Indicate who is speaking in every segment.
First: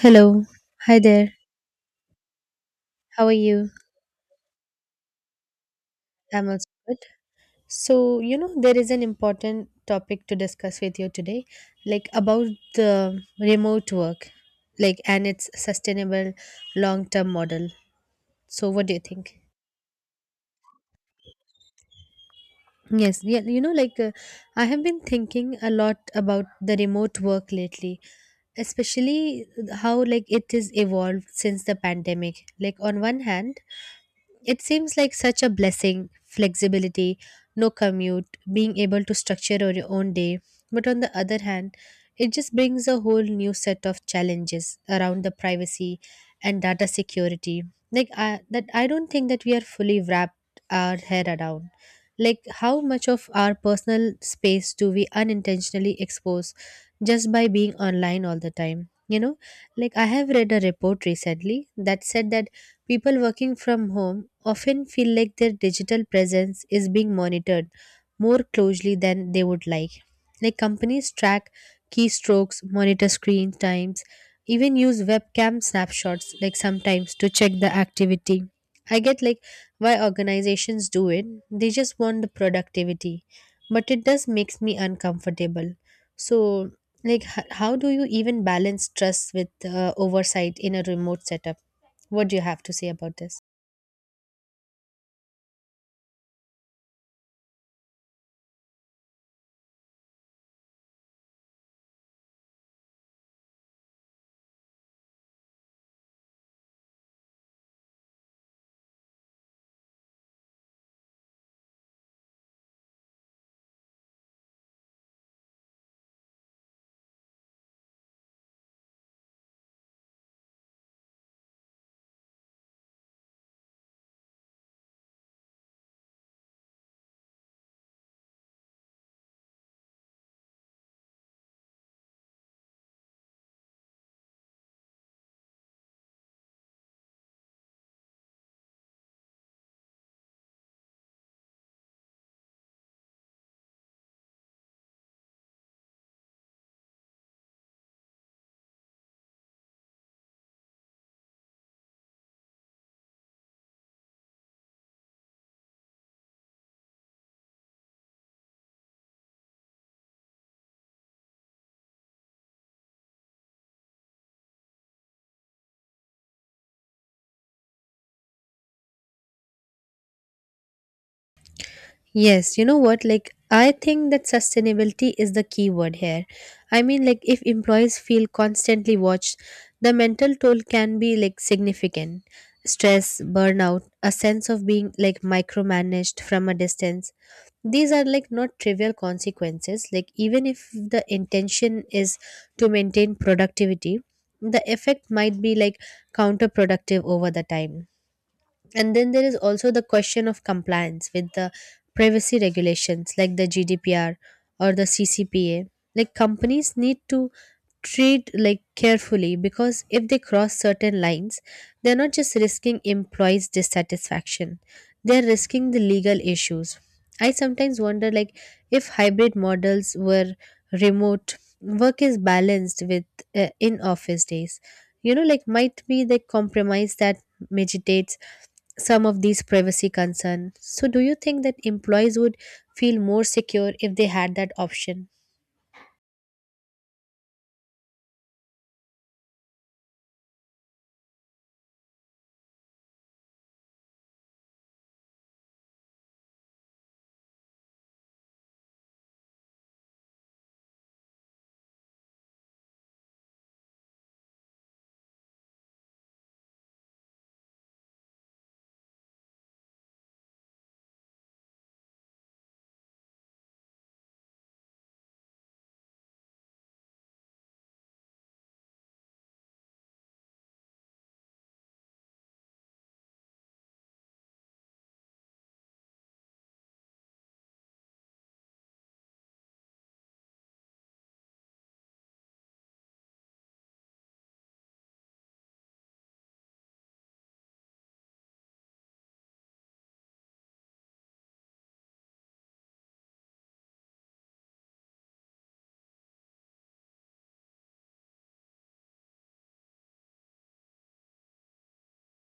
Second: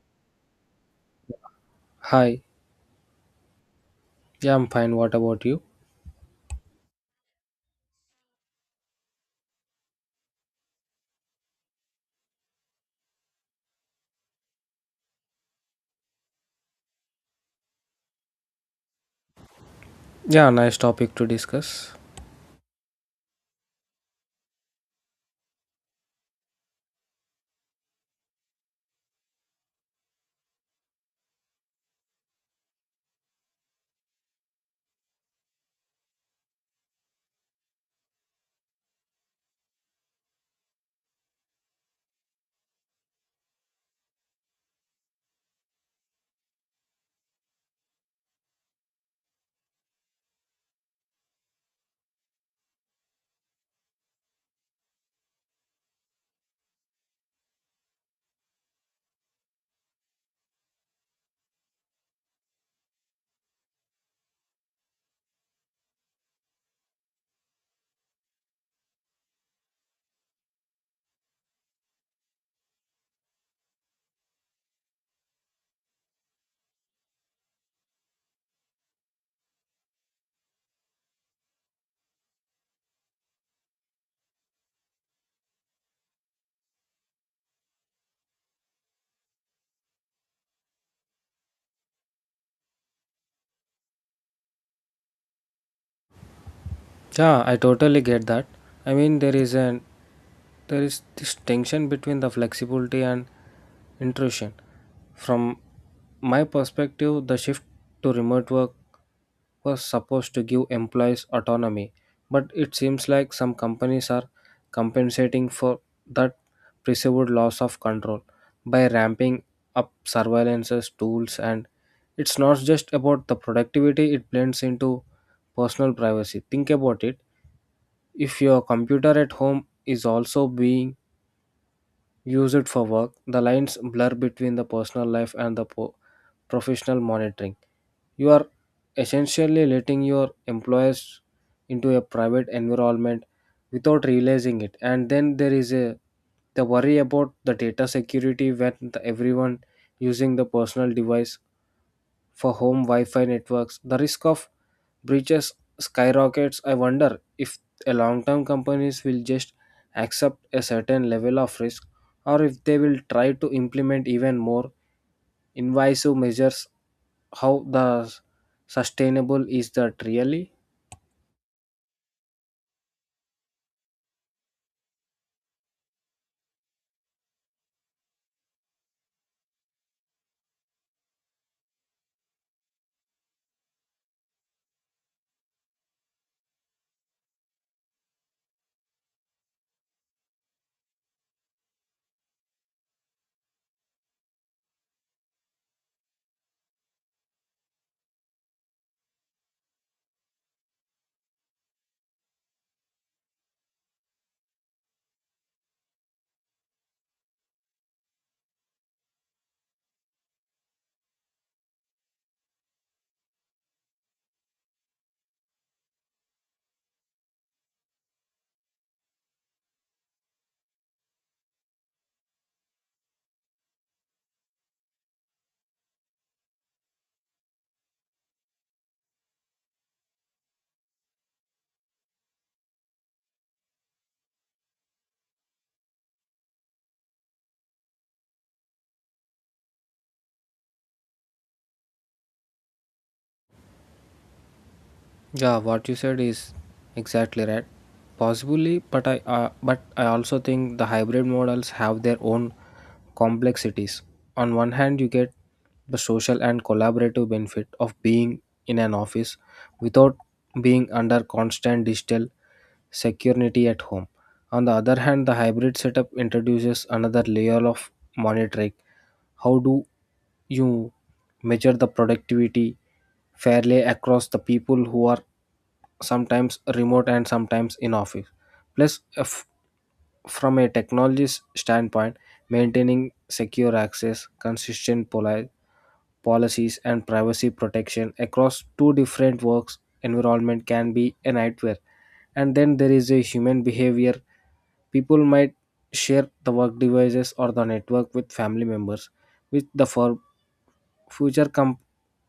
Speaker 1: Hello. Hi there.
Speaker 2: Hi,
Speaker 1: How are you?
Speaker 2: yeah, I'm fine. What about you?
Speaker 1: I'm also good. So, there is an important topic to discuss with you today, like about the remote work, like and its sustainable long-term model. So, what do you think?
Speaker 2: Yeah, nice topic to discuss.
Speaker 1: Yes, yeah, you know, like, I have been thinking a lot about the remote work lately, especially how like it is evolved since the pandemic. Like on one hand, it seems like such a blessing flexibility, no commute, being able to structure your own day. But on the other hand, it just brings a whole new set of challenges around the privacy and data security. Like, I don't think that we are fully wrapped our head around. Like how much of our personal space do we unintentionally expose just by being online all the time? You know, like I have read a report recently that said that people working from home often feel like their digital presence is being monitored more closely than they would like. Like companies track keystrokes, monitor screen times, even use webcam snapshots like sometimes to check the activity. I get like why organizations do it. They just want the productivity, but it does makes me uncomfortable. So like how do you even balance trust with oversight in a remote setup? What do you have to say about this?
Speaker 2: Yeah, I totally get that. I mean, there is an there is this tension between the flexibility and intrusion. From my perspective, the shift to remote work was supposed to give employees autonomy, but it seems like some companies are compensating for that perceived loss of control by ramping up surveillances tools, and it's not just about the productivity, it blends into personal privacy. Think about it, if your computer at home is also being used for work, the lines blur between the personal life and the professional monitoring. You are essentially letting your employees into a private environment without realizing it. And then there is a the worry about the data security when everyone using the personal device for home Wi-Fi networks. The risk of breaches skyrockets. I wonder if a long-term companies will just accept a certain level of risk, or if they will try to implement even more invasive measures. How the sustainable is that really?
Speaker 1: Yes, you know what? Like, I think that sustainability is the key word here. I mean, like, if employees feel constantly watched, the mental toll can be like significant. Stress, burnout, a sense of being like micromanaged from a distance. These are like not trivial consequences. Like, even if the intention is to maintain productivity, the effect might be like counterproductive over the time. And then there is also the question of compliance with the privacy regulations like the GDPR or the CCPA. Like companies need to treat like carefully because if they cross certain lines, they're not just risking employees' dissatisfaction, they're risking the legal issues. I sometimes wonder like if hybrid models were remote, work is balanced with in office days. You know, like might be the compromise that mediates some of these privacy concerns. So, do you think that employees would feel more secure if they had that option?
Speaker 2: Yeah, what you said is exactly right. Possibly, but I also think the hybrid models have their own complexities. On one hand, you get the social and collaborative benefit of being in an office without being under constant digital security at home. On the other hand, the hybrid setup introduces another layer of monitoring. How do you measure the productivity fairly across the people who are sometimes remote and sometimes in office? Plus, from a technologist standpoint, maintaining secure access, consistent policies, and privacy protection across two different works environment can be a nightmare. And then there is a human behavior. People might share the work devices or the network with family members, with the fir- future com-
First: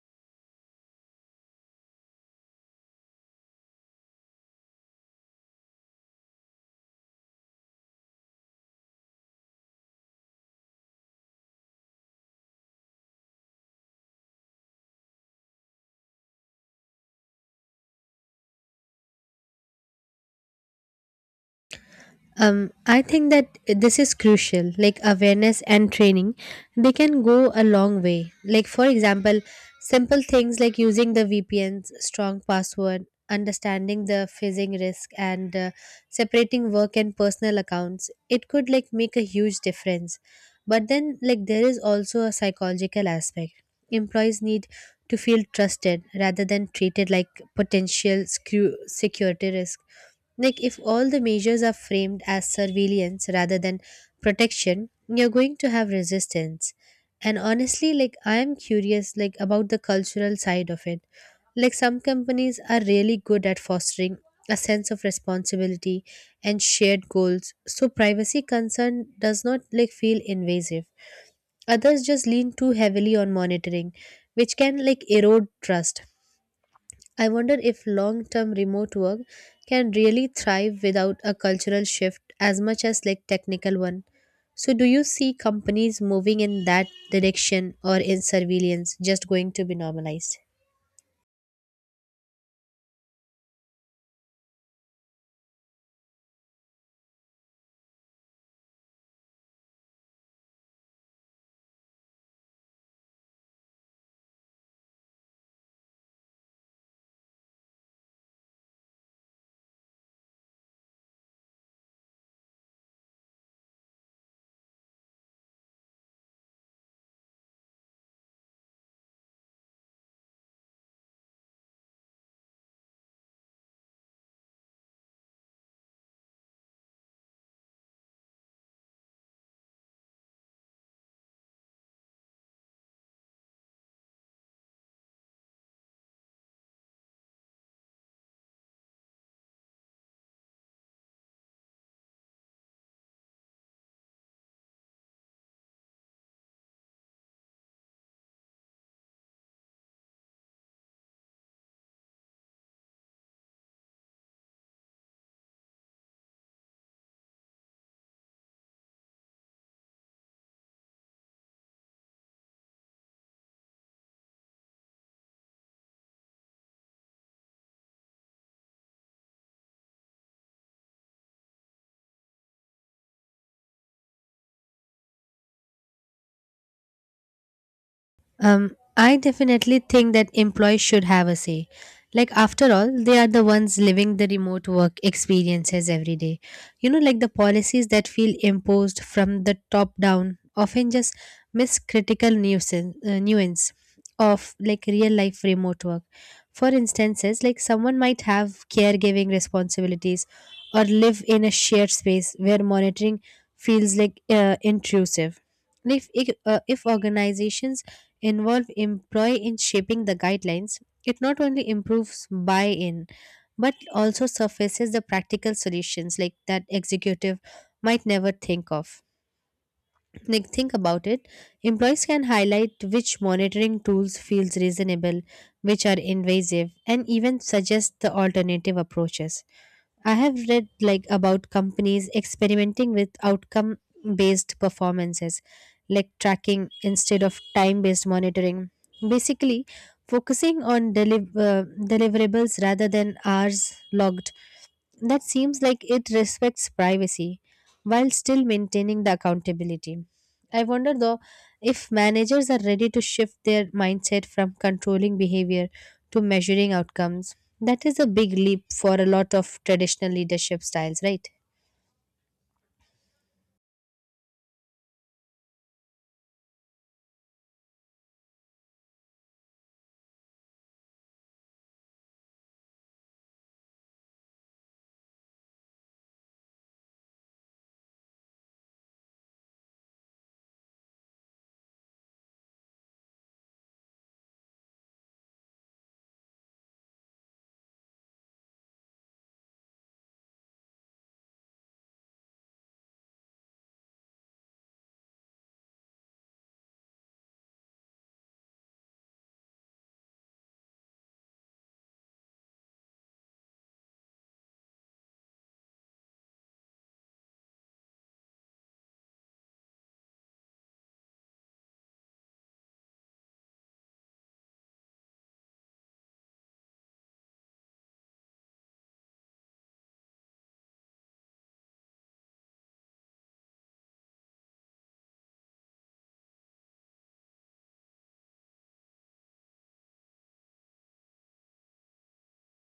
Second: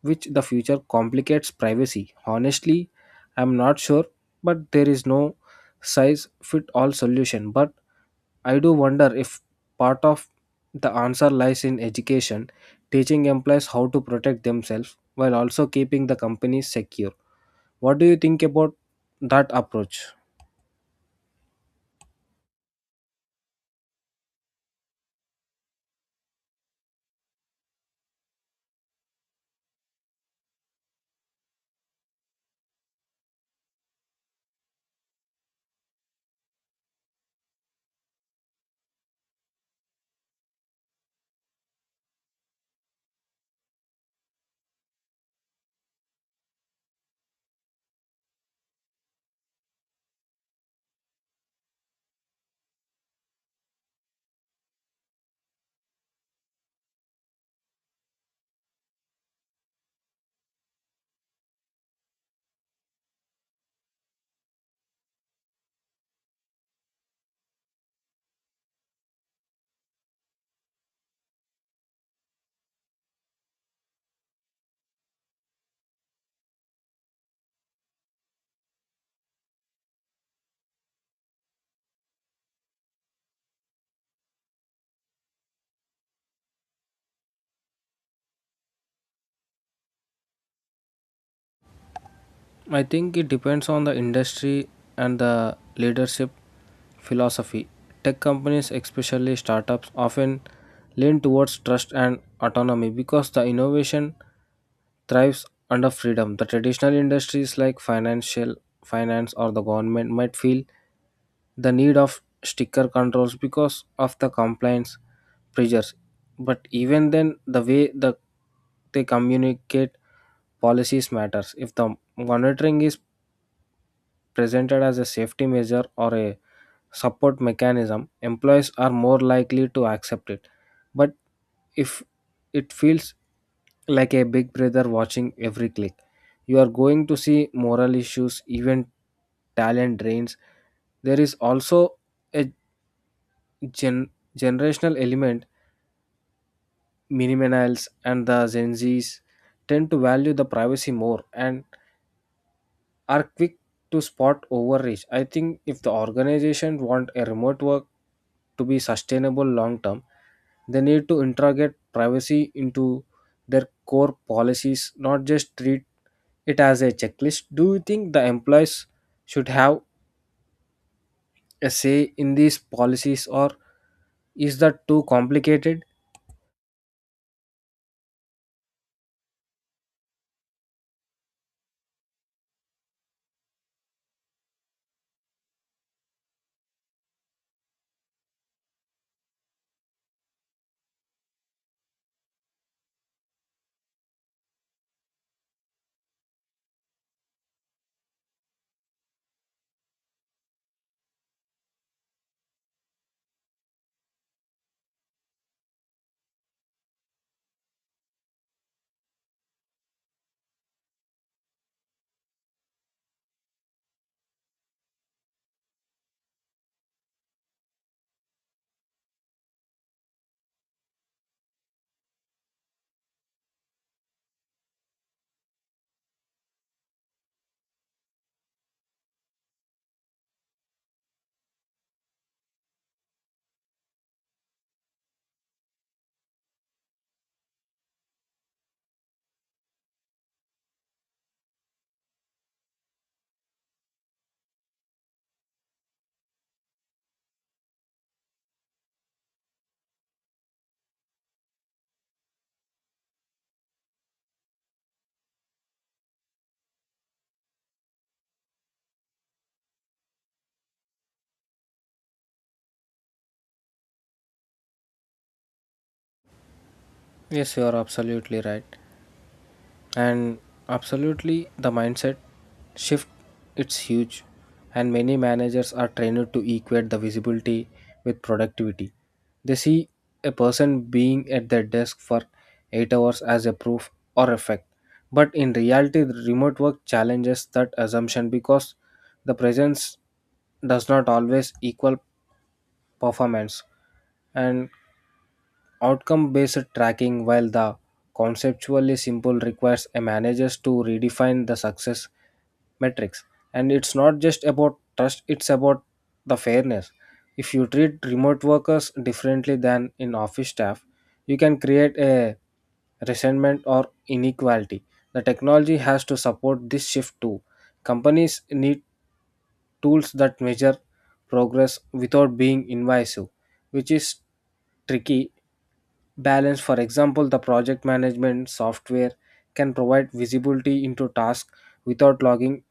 Speaker 2: which the future complicates privacy. Honestly, I'm not sure, but there is no size fit all solution. But I do wonder if part of the answer lies in education, teaching employees how to protect themselves while also keeping the companies secure. What do you think about that approach?
Speaker 1: I think that this is crucial. Like awareness and training, they can go a long way. Like for example, simple things like using the VPN's strong password, understanding the phishing risk, and separating work and personal accounts. It could like make a huge difference. But then, like there is also a psychological aspect. Employees need to feel trusted rather than treated like potential screw security risk like, if all the measures are framed as surveillance rather than protection, you're going to have resistance. And honestly, like, I am curious, like, about the cultural side of it. Like, some companies are really good at fostering a sense of responsibility and shared goals, so privacy concern does not, like, feel invasive. Others just lean too heavily on monitoring, which can, like, erode trust. I wonder if long term remote work can really thrive without a cultural shift as much as like technical one. So do you see companies moving in that direction or is surveillance just going to be normalized?
Speaker 2: I think it depends on the industry and the leadership philosophy. Tech companies, especially startups, often lean towards trust and autonomy because the innovation thrives under freedom. The traditional industries like financial finance or the government might feel the need of sticker controls because of the compliance pressures. But even then, the way the they communicate policies matters. If the monitoring is presented as a safety measure or a support mechanism, employees are more likely to accept it. But if it feels like a big brother watching every click, you are going to see moral issues, even talent drains. There is also a gen- generational element. Millennials and the Gen Zs tend to value the privacy more and are quick to spot overreach. I think if the organization want a remote work to be sustainable long term, they need to integrate privacy into their core policies, not just treat it as a checklist. Do you think the employees should have a say in these policies, or is that too complicated?
Speaker 1: I definitely think that employees should have a say. Like, after all, they are the ones living the remote work experiences every day. You know, like the policies that feel imposed from the top down often just miss critical nuance of like real life remote work. For instances, like someone might have caregiving responsibilities or live in a shared space where monitoring feels like intrusive. If organizations involve employee in shaping the guidelines, it not only improves buy-in but also surfaces the practical solutions like that executive might never think of. Like think about it, employees can highlight which monitoring tools feels reasonable, which are invasive, and even suggest the alternative approaches. I have read like about companies experimenting with outcome based performances like tracking instead of time based monitoring basically focusing on deliverables rather than hours logged. That seems like it respects privacy while still maintaining the accountability. I wonder though if managers are ready to shift their mindset from controlling behavior to measuring outcomes. That is a big leap for a lot of traditional leadership styles, right?
Speaker 2: Yes, you are absolutely right. and absolutely the mindset shift, it's huge, and many managers are trained to equate the visibility with productivity. They see a person being at their desk for 8 hours as a proof or effect, but in reality the remote work challenges that assumption because the presence does not always equal performance. And outcome based tracking, while the conceptually simple, requires a manager to redefine the success metrics. And it's not just about trust, it's about the fairness. If you treat remote workers differently than in office staff, you can create a resentment or inequality. The technology has to support this shift too. Companies need tools that measure progress without being invasive, which is tricky balance. For example, the project management software can provide visibility into tasks without logging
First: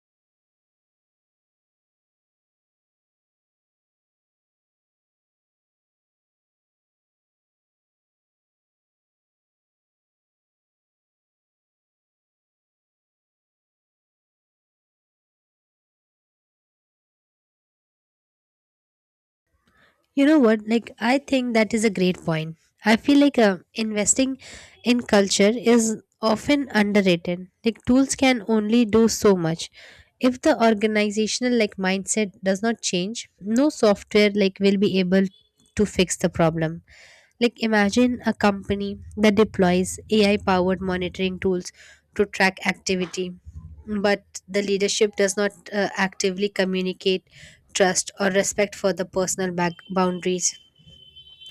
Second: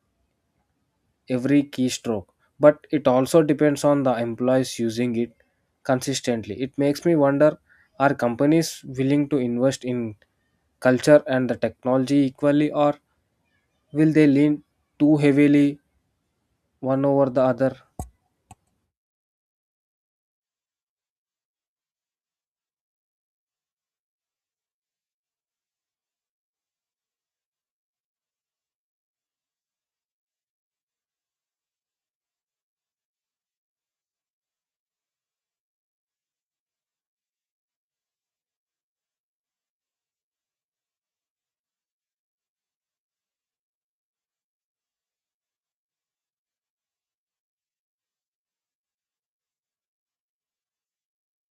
Speaker 2: every keystroke, but it also depends on the employees using it consistently. It makes me wonder, are companies willing to invest in culture and the technology equally, or will they lean too heavily one over the other?
Speaker 1: You know what? Like, I think that is a great point. I feel like investing in culture is often underrated. Like, tools can only do so much. If the organizational like mindset does not change, no software like will be able to fix the problem. Like imagine a company that deploys AI powered monitoring tools to track activity, but the leadership does not actively communicate trust or respect for the personal back boundaries,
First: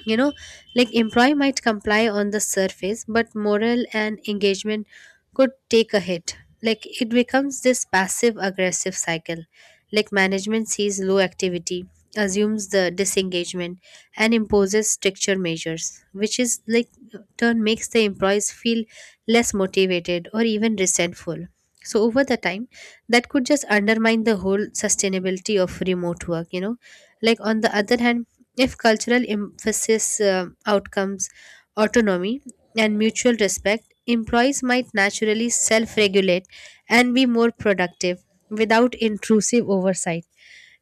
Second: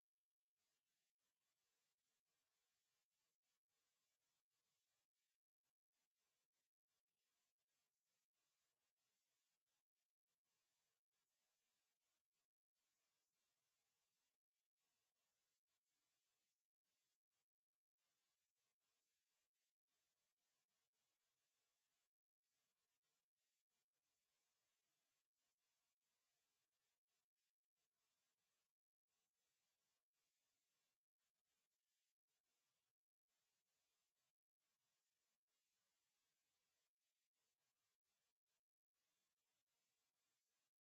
Speaker 1: you know, like employee might comply on the surface but morale and engagement could take a hit. Like it becomes this passive aggressive cycle, like management sees low activity, assumes the disengagement and imposes stricter measures, which is like turn makes the employees feel less motivated or even resentful. So over the time that could just undermine the whole sustainability of remote work, you know. Like on the other hand, if cultural emphasis outcomes, autonomy and mutual respect, employees might naturally self regulate and be more productive without intrusive oversight.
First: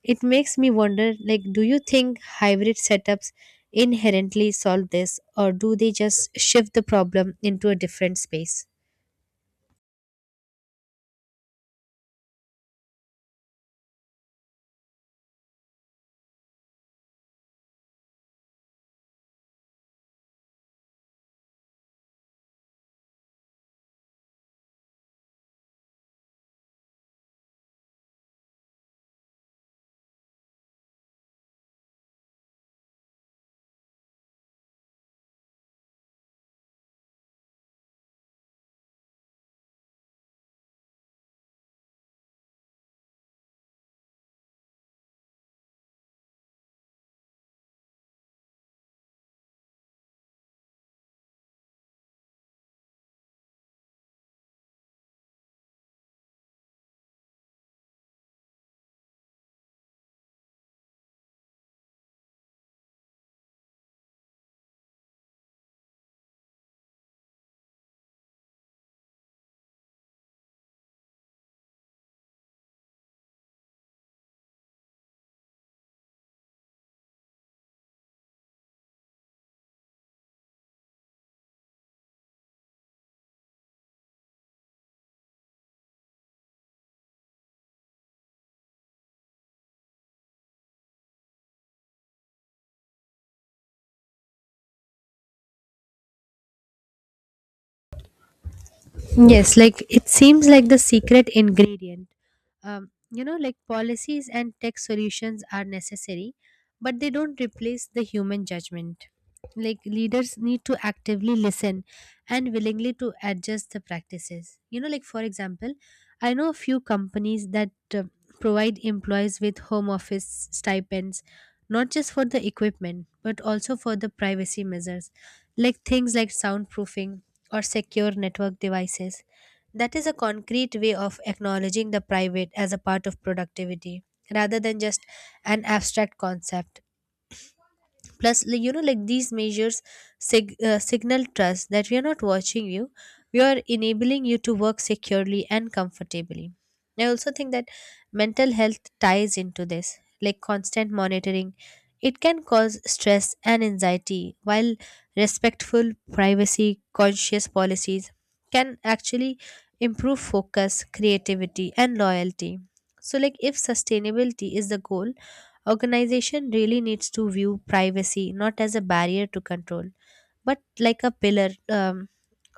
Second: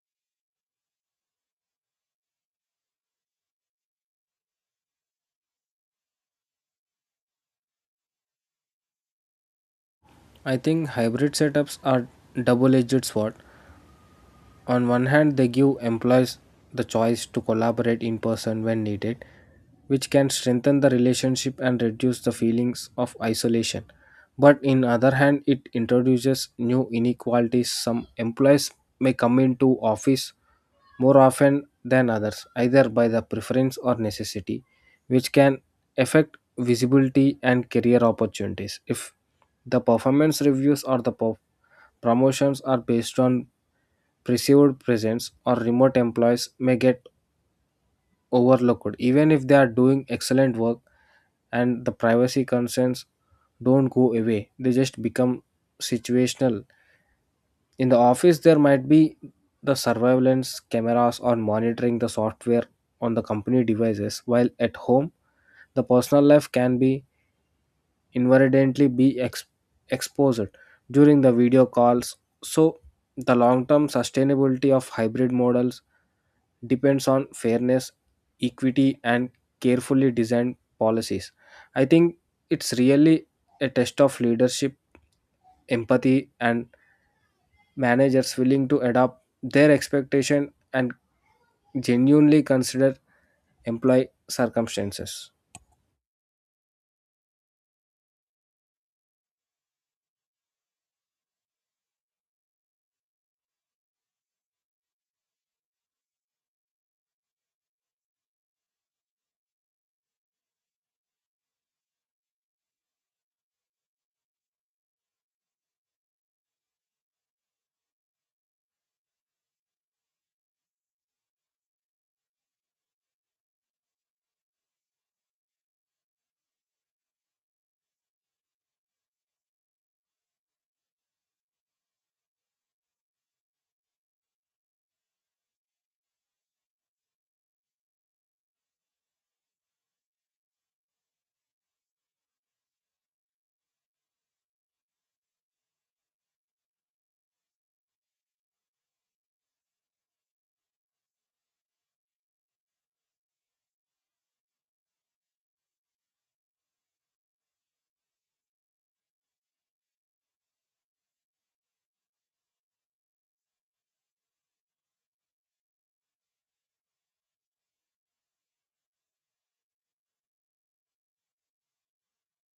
Speaker 1: It makes me wonder like, do you think hybrid setups inherently solve this, or do they just shift the problem into a different space?
Speaker 2: I think hybrid setups are double edged sword. On one hand, they give employees the choice to collaborate in person when needed, which can strengthen the relationship and reduce the feelings of isolation. But in other hand, it introduces new inequalities. Some employees may come into office more often than others, either by the preference or necessity, which can affect visibility and career opportunities. If the performance reviews or the promotions are based on perceived presence, or remote employees may get overlooked even if they are doing excellent work. And the privacy concerns don't go away, they just become situational. In the office there might be the surveillance cameras or monitoring the software on the company devices, while at home the personal life can be inadvertently exposed during the video calls. So, the long term sustainability of hybrid models depends on fairness, equity, and carefully designed policies. I think it's really a test of leadership, empathy, and managers willing to adapt their expectation and genuinely consider employee circumstances.
Speaker 1: Yes, like it seems like the secret ingredient. You know like policies and tech solutions are necessary but they don't replace the human judgment. Like leaders need to actively listen and willingly to adjust the practices, you know, like for example I know a few companies that uh, provide employees with home office stipends not just for the equipment but also for the privacy measures, like things like soundproofing or secure network devices. That is a concrete way of acknowledging the private as a part of productivity rather than just an abstract concept. Plus like, you know like these measures signal trust that we are not watching you, we are enabling you to work securely and comfortably. I also think that mental health ties into this. Like constant monitoring, it can cause stress and anxiety, while respectful privacy conscious policies can actually improve focus creativity and loyalty. So like if sustainability is the goal, organization really needs to view privacy not as a barrier to control, but like a pillar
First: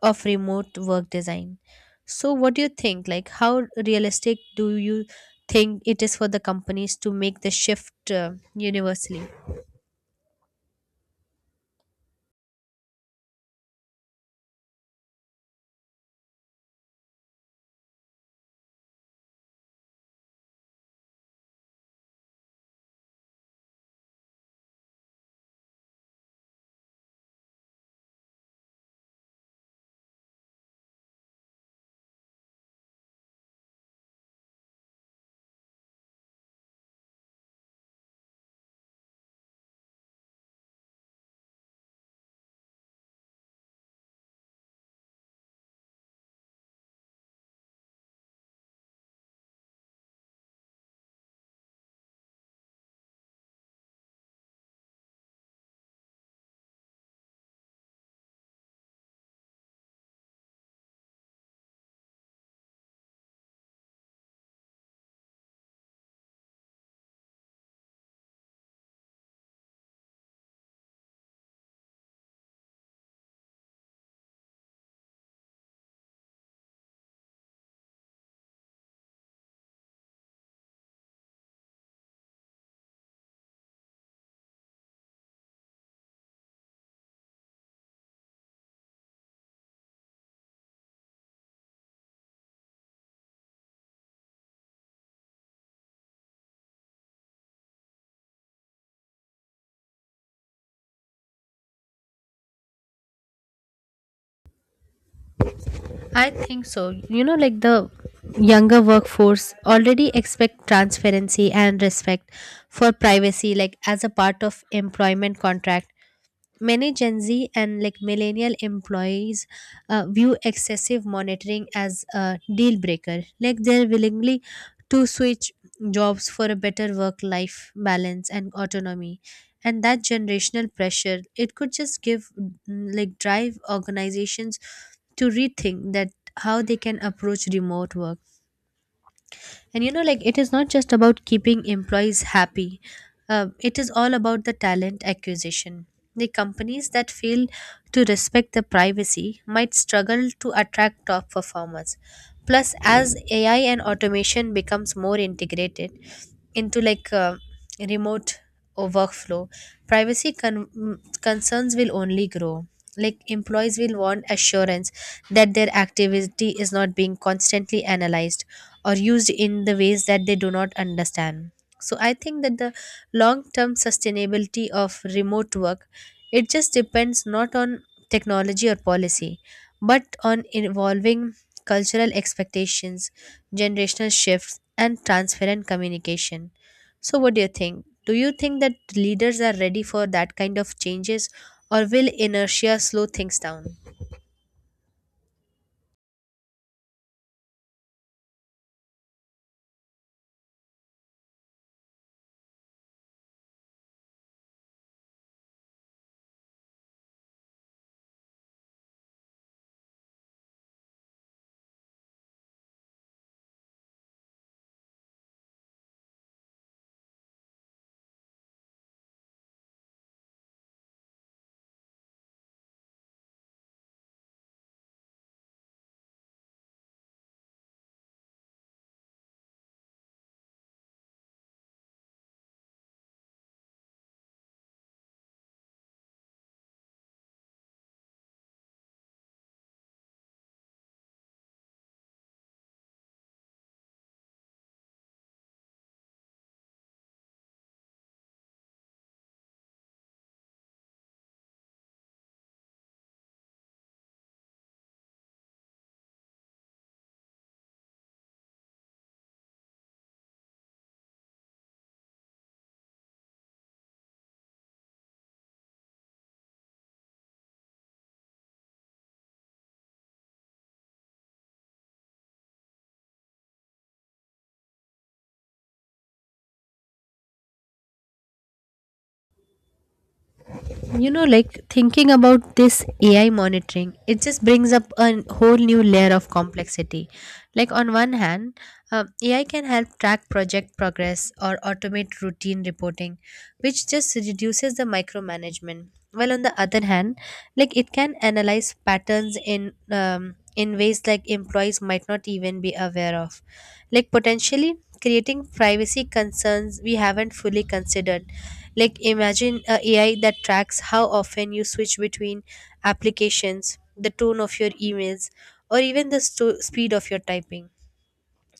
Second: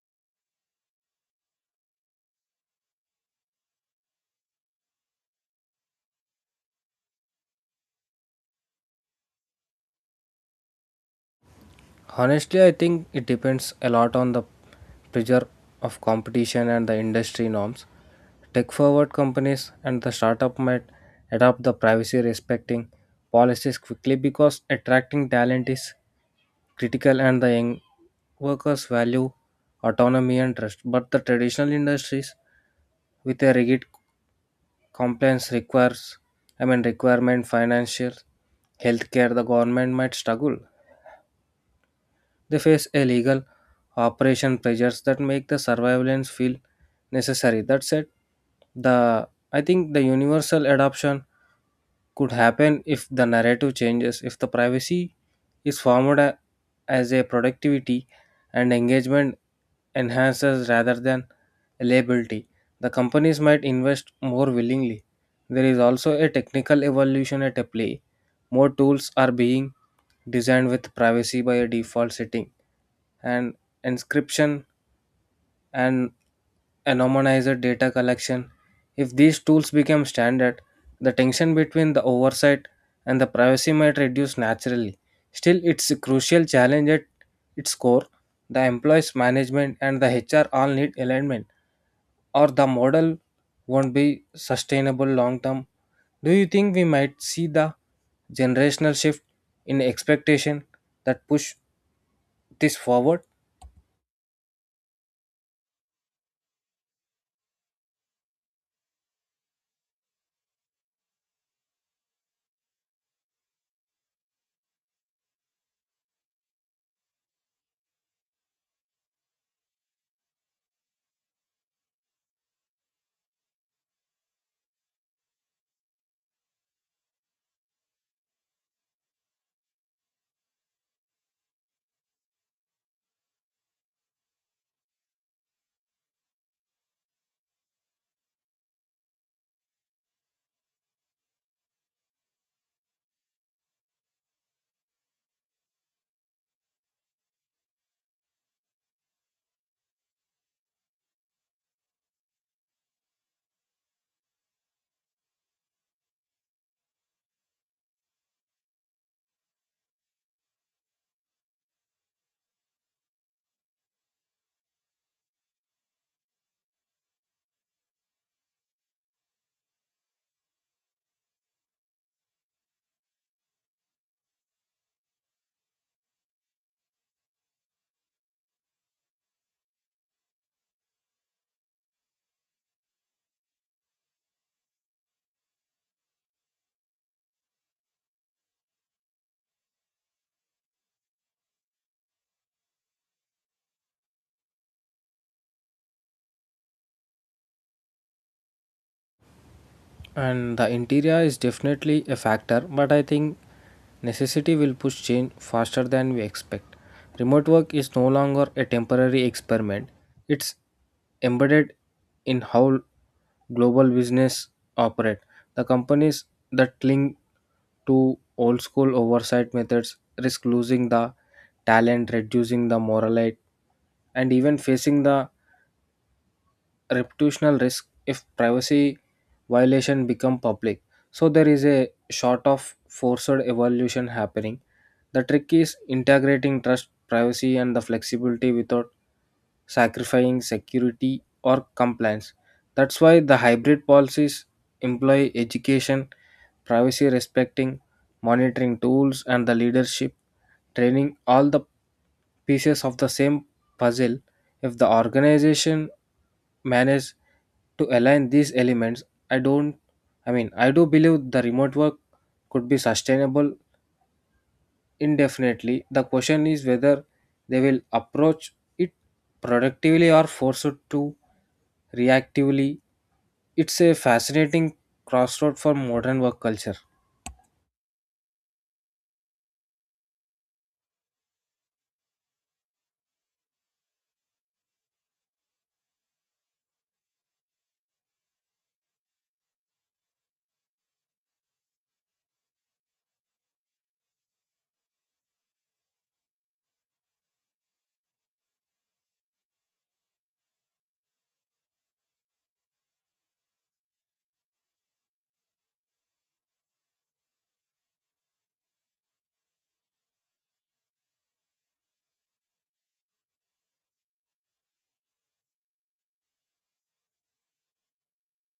Speaker 1: of remote work design. So, what do you think? Like, how realistic do you think it is for the companies to make the shift universally?
Speaker 2: Honestly, I think it depends a lot on the pressure of competition and the industry norms. Tech forward companies and the startup might adopt the privacy respecting policies quickly because attracting talent is critical and the young workers value autonomy and trust. But the traditional industries with a rigid compliance requires I mean requirement, financial, healthcare, the government, might struggle. They face illegal operation pressures that make the surveillance feel necessary. That said, the I think the universal adoption could happen if the narrative changes, if the privacy is formed as a productivity and engagement enhances rather than a liability, the companies might invest more willingly. There is also a technical evolution at a play. More tools are being designed with privacy by a default setting, and inscription, and anonymized data collection. If these tools become standard, the tension between the oversight and the privacy might reduce naturally. Still, it's a crucial challenge at its core. The employees' management and the HR all need alignment, or the model won't be sustainable long term. Do you think we might see the generational shift in expectation that push this forward?
Speaker 1: I think so. You know, like the younger workforce already expect transparency and respect for privacy, like as a part of employment contract. Many Gen Z and like millennial employees view excessive monitoring as a deal breaker. Like they're willingly to switch jobs for a better work life balance and autonomy. And that generational pressure, it could just give like drive organizations to rethink that how they can approach remote work. And you know, like it is not just about keeping employees happy, it is all about the talent acquisition. The companies that fail to respect the privacy might struggle to attract top performers. Plus, as AI and automation becomes more integrated into like remote or workflow, privacy concerns will only grow. Like employees will want assurance that their activity is not being constantly analyzed or used in the ways that they do not understand. So I think that the long term sustainability of remote work, it just depends not on technology or policy but on evolving cultural expectations, generational shifts and transparent communication. So what do you think? Do you think that leaders are ready for that kind of changes or will inertia slow things down?
Speaker 2: And the interior is definitely a factor, but I think necessity will push change faster than we expect. Remote work is no longer a temporary experiment, it's embedded in how global business operate. The companies that cling to old school oversight methods risk losing the talent, reducing the morale, and even facing the reputational risk if privacy violation become public. So there is a sort of forced evolution happening. The trick is integrating trust, privacy, and the flexibility without sacrificing security or compliance. That's why the hybrid policies, employ education, privacy respecting monitoring tools, and the leadership training, all the pieces of the same puzzle. If the organization manage to align these elements, I don't I mean I do believe the remote work could be sustainable indefinitely. The question is whether they will approach it productively or forced to reactively. It's a fascinating crossroad for modern work culture.
Speaker 1: You know like thinking about this AI monitoring, it just brings up a whole new layer of complexity. Like on one hand, AI can help track project progress or automate routine reporting, which just reduces the micromanagement, while on the other hand like it can analyze patterns in ways like employees might not even be aware of, like potentially creating privacy concerns we haven't fully considered. Like imagine a AI that tracks how often you switch between applications, the tone of your emails, or even the speed of your typing.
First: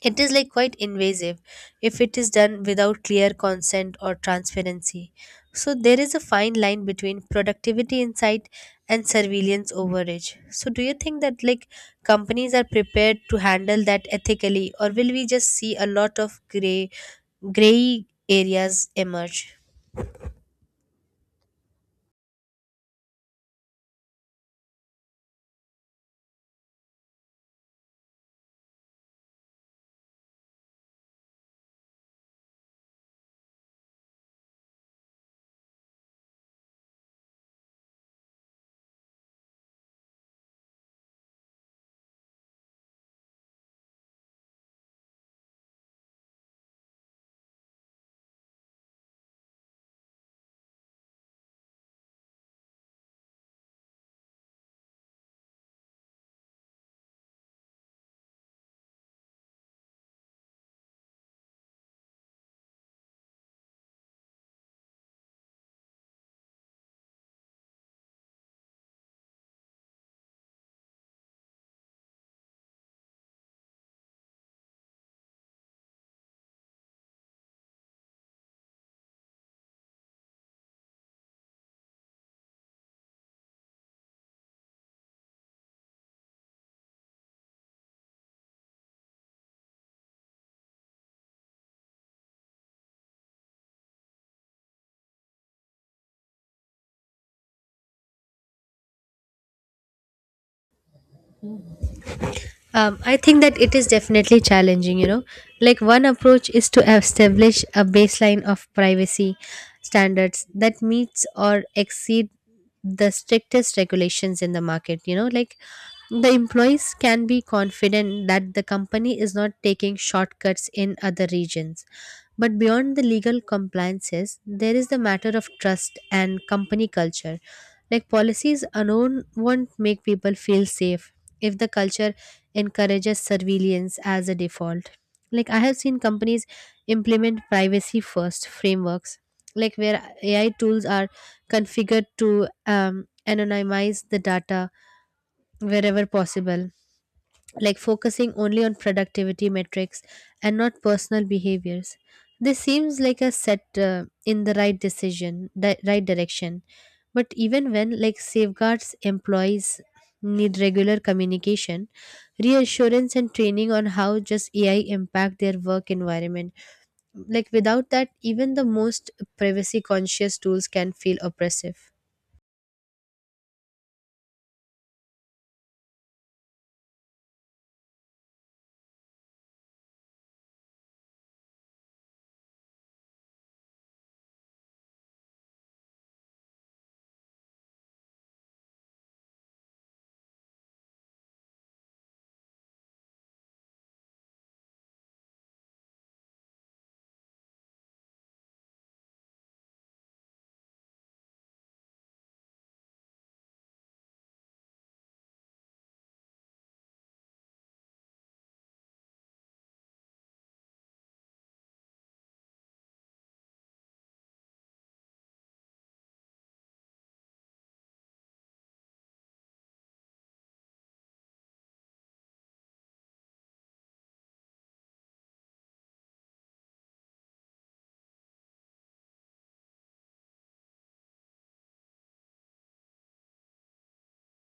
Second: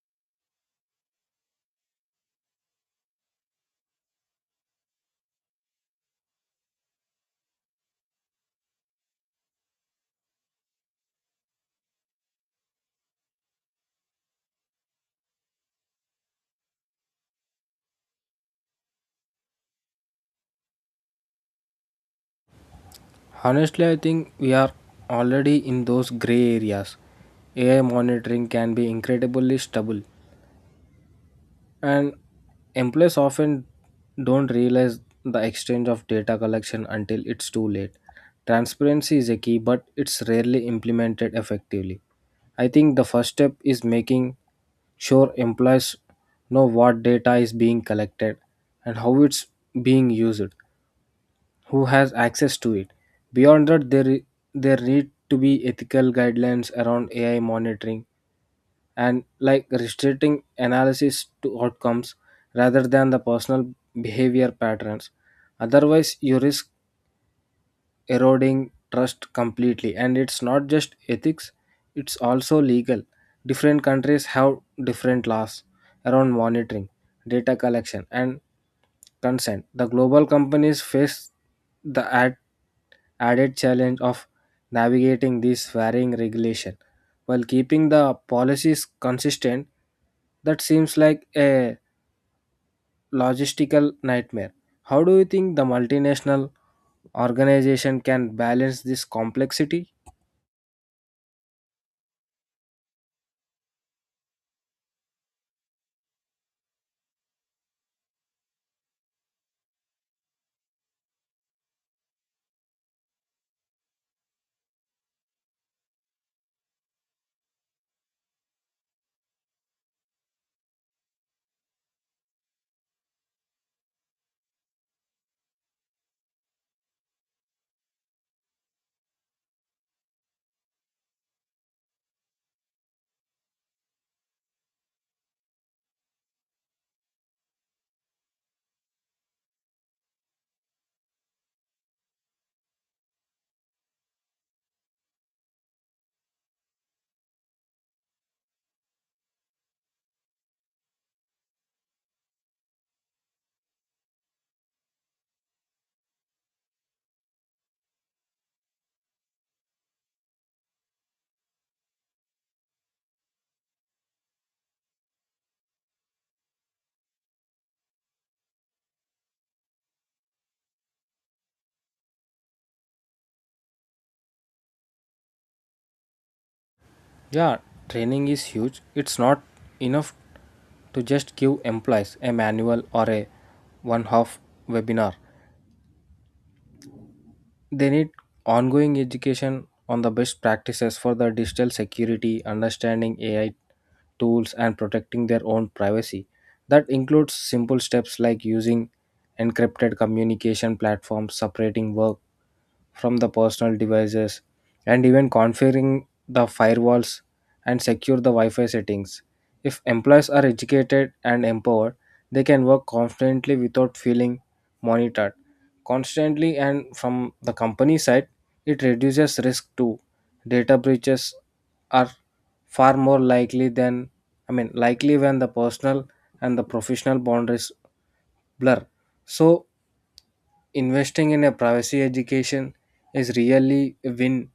Speaker 1: It is like quite invasive if it is done without clear consent or transparency. So there is a fine line between productivity insight and surveillance overreach. So do you think that like companies are prepared to handle that ethically or will we just see a lot of gray areas emerge?
Speaker 2: Honestly, I think we are already in those gray areas. AI monitoring can be incredibly stable, and employees often don't realize the exchange of data collection until it's too late. Transparency is a key, but it's rarely implemented effectively. I think the first step is making sure employees know what data is being collected, and how it's being used, who has access to it. Beyond that, there need to be ethical guidelines around AI monitoring, and like restricting analysis to outcomes rather than the personal behavior patterns. Otherwise, you risk eroding trust completely. And it's not just ethics, it's also legal. Different countries have different laws around monitoring, data collection, and consent. The global companies face the ad added challenge of navigating these varying regulation while keeping the policies consistent. That seems like a logistical nightmare. How do you think the multinational organization can balance this complexity?
Speaker 1: I think that it is definitely challenging, you know. Like, one approach is to establish a baseline of privacy standards that meets or exceed the strictest regulations in the market, you know. Like, the employees can be confident that the company is not taking shortcuts in other regions. But beyond the legal compliances, there is the matter of trust and company culture. Like policies alone won't make people feel safe if the culture encourages surveillance as a default. Like I have seen companies implement privacy first frameworks, like where AI tools are configured to anonymize the data wherever possible, like focusing only on productivity metrics and not personal behaviors. This seems like a set in the right decision, right direction. But even when like safeguards employees need regular communication, reassurance and training on how just AI impact their work environment. Like without that, even the most privacy conscious tools can feel oppressive.
Speaker 2: Yeah, training is huge. It's not enough to just give employees a manual or a one half webinar. They need ongoing education on the best practices for the digital security, understanding AI tools, and protecting their own privacy. That includes simple steps like using encrypted communication platforms, separating work from the personal devices, and even configuring the firewalls and secure the Wi-Fi settings. If employees are educated and empowered, they can work confidently without feeling monitored constantly. And from the company side, it reduces risk too. Data breaches are far more likely than I mean likely when the personal and the professional boundaries blur. So investing in a privacy education is really a win.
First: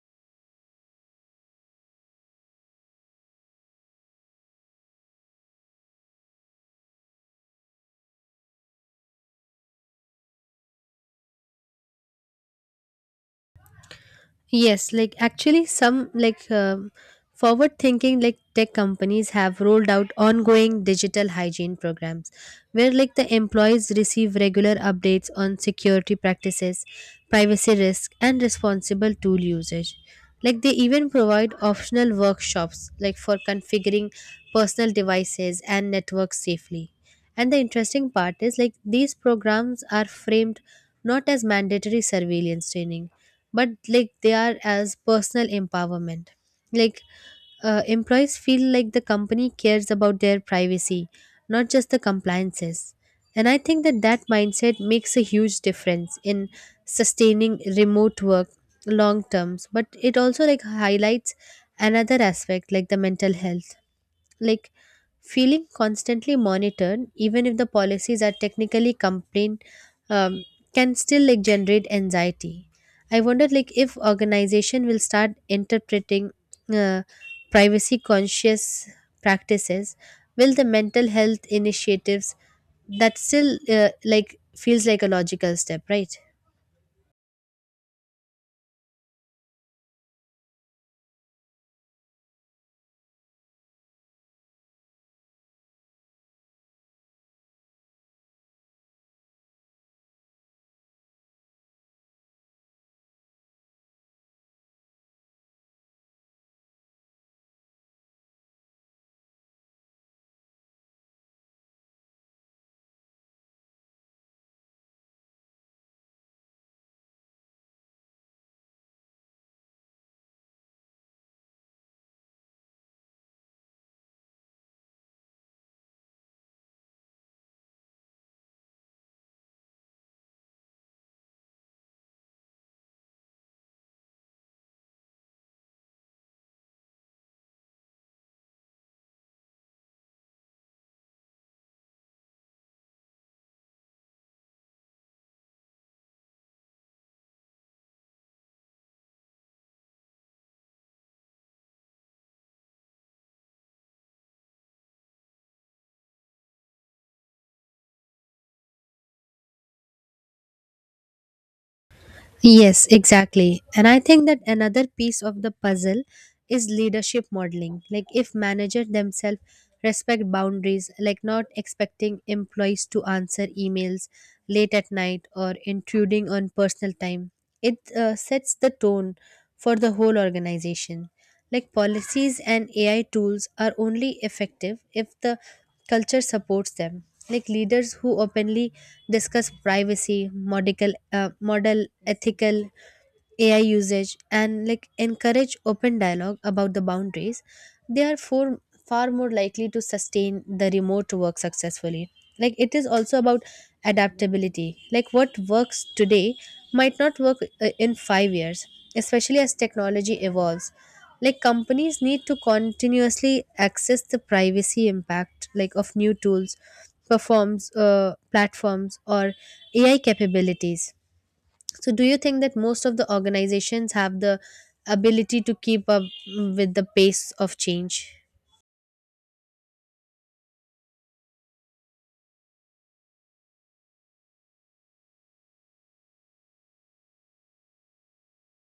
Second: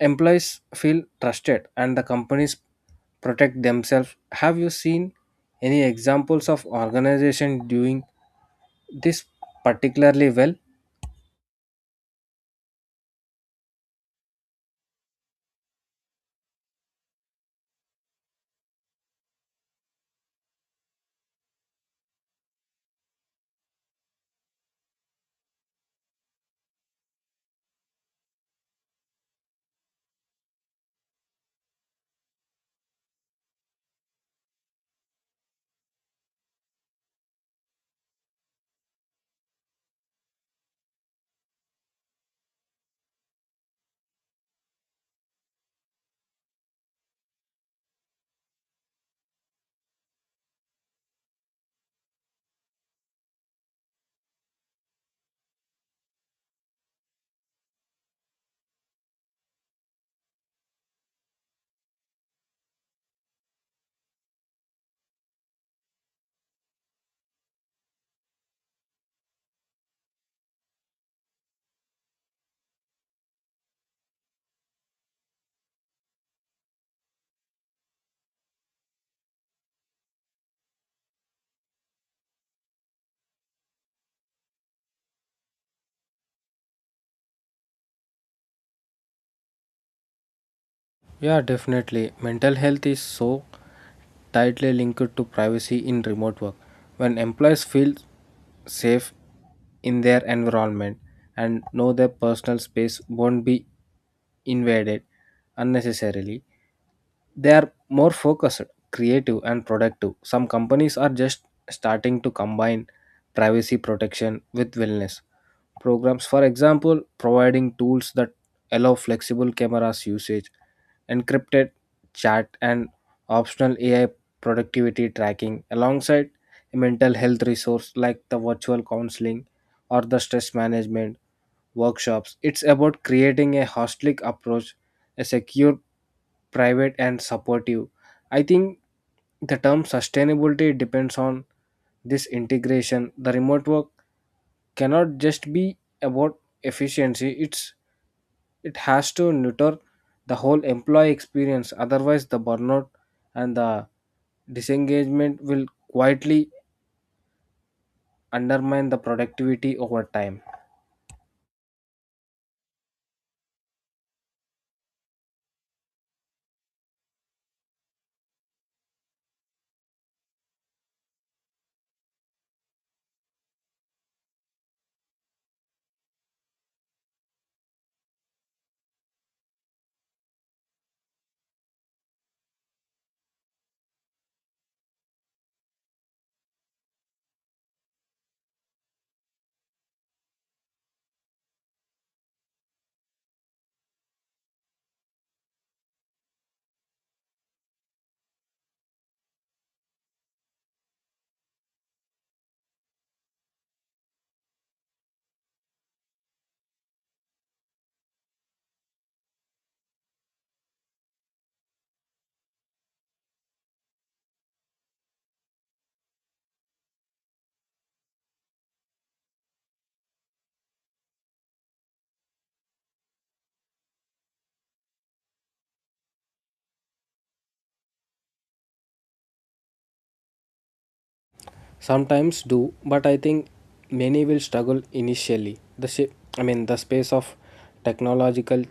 Speaker 2: Employees feel trusted and the companies protect themselves. Have you seen any examples of organization doing this particularly well?
Speaker 1: Yes, like actually, some like forward thinking like tech companies have rolled out ongoing digital hygiene programs where like the employees receive regular updates on security practices, privacy risk, and responsible tool usage. Like they even provide optional workshops like for configuring personal devices and networks safely. And the interesting part is like these programs are framed not as mandatory surveillance training but like they are as personal empowerment like employees feel like the company cares about their privacy, not just the compliances. And I think that mindset makes a huge difference in sustaining remote work long terms, but it also like highlights another aspect like the mental health, like feeling constantly monitored even if the policies are technically complain um, can still like generate anxiety. I wonder like if organization will start interpreting uh, privacy conscious practices, will the mental health initiatives that still like feels like a logical step, right?
Speaker 2: Yeah, definitely. Mental health is so tightly linked to privacy in remote work. When employees feel safe in their environment and know their personal space won't be invaded unnecessarily, they are more focused, creative, and productive. Some companies are just starting to combine privacy protection with wellness programs. For example, providing tools that allow flexible cameras usage, encrypted chat, and optional AI productivity tracking alongside a mental health resource like the virtual counseling or the stress management workshops. It's about creating a holistic approach, a secure, private, and supportive. I think the term sustainability depends on this integration. The remote work cannot just be about efficiency, it has to nurture the whole employee experience, otherwise, the burnout and the disengagement will quietly undermine the productivity over time.
Speaker 1: Yes, exactly. And I think that another piece of the puzzle is leadership modeling. Like if managers themselves respect boundaries, like not expecting employees to answer emails late at night or intruding on personal time, it sets the tone for the whole organization. Like policies and AI tools are only effective if the culture supports them. Like leaders who openly discuss privacy, model, model ethical AI usage and like encourage open dialogue about the boundaries, they are for, far more likely to sustain the remote work successfully. Like it is also about adaptability. Like what works today might not work in 5 years, especially as technology evolves. Like companies need to continuously access the privacy impact like of new tools, performs, platforms, or AI capabilities. So, do you think that most of the organizations have the ability to keep up with the pace of change?
Speaker 2: Sometimes do, but I think many will struggle initially. The shi I mean, The space of technological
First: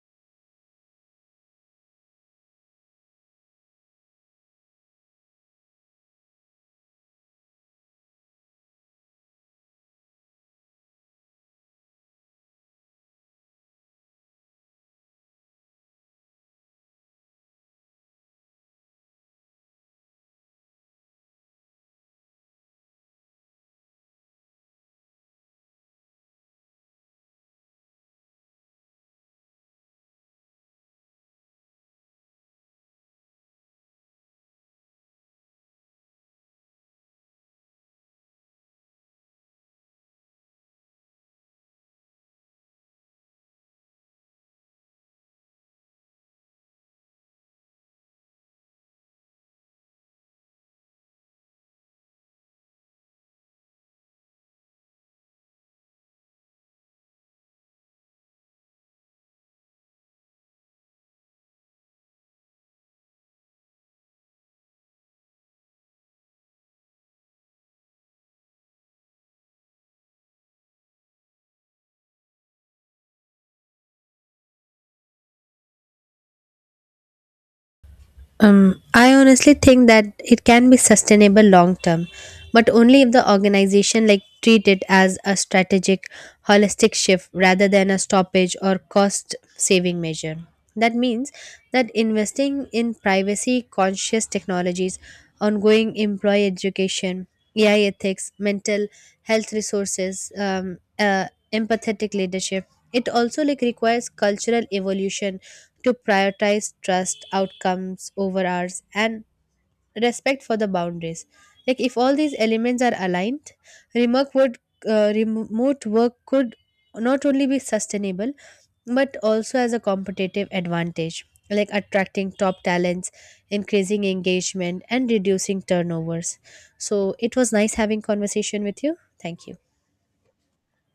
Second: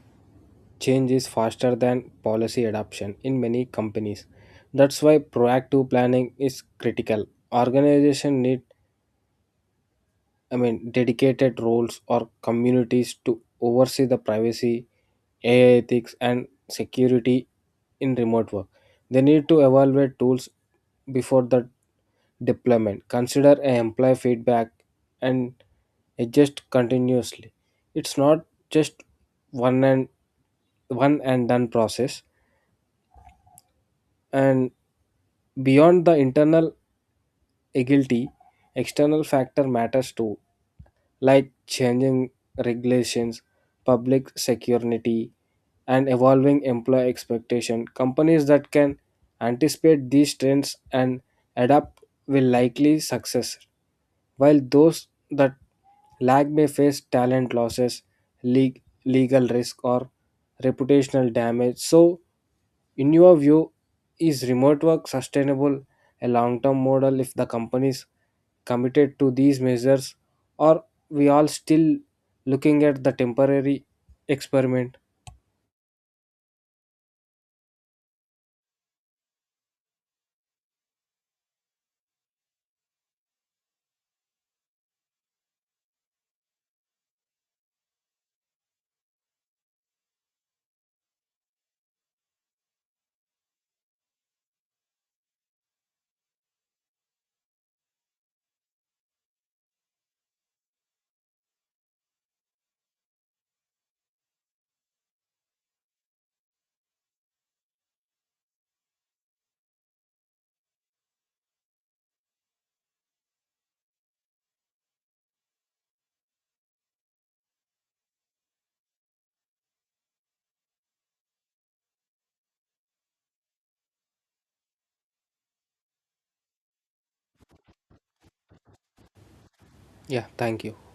Speaker 2: change is faster than policy adoption in many companies. That's why proactive planning is critical. Organization need dedicated roles or communities to oversee the privacy, AI ethics, and security in remote work. They need to evaluate tools before the deployment, consider a employee feedback, and adjust continuously. It's not just one and one and done process. And beyond the internal agility, external factor matters too. Like changing regulations, public security, and evolving employee expectation. Companies that can anticipate these trends and adapt will likely success, while those that lag may face talent losses, le- legal risk, or reputational damage. So, in your view, is remote work sustainable a long term model if the companies committed to these measures, or we all still looking at the temporary experiment?
Speaker 1: I honestly think that it can be sustainable long term, but only if the organization like treat it as a strategic, holistic shift rather than a stoppage or cost saving measure. That means that investing in privacy conscious technologies, ongoing employee education, AI ethics, mental health resources, empathetic leadership. It also like requires cultural evolution to prioritize trust, outcomes over hours, and respect for the boundaries. Like if all these elements are aligned, remote would remote work could not only be sustainable but also as a competitive advantage, like attracting top talents, increasing engagement, and reducing turnovers. So it was nice having conversation with you. Thank you.
Speaker 2: Yeah, thank you.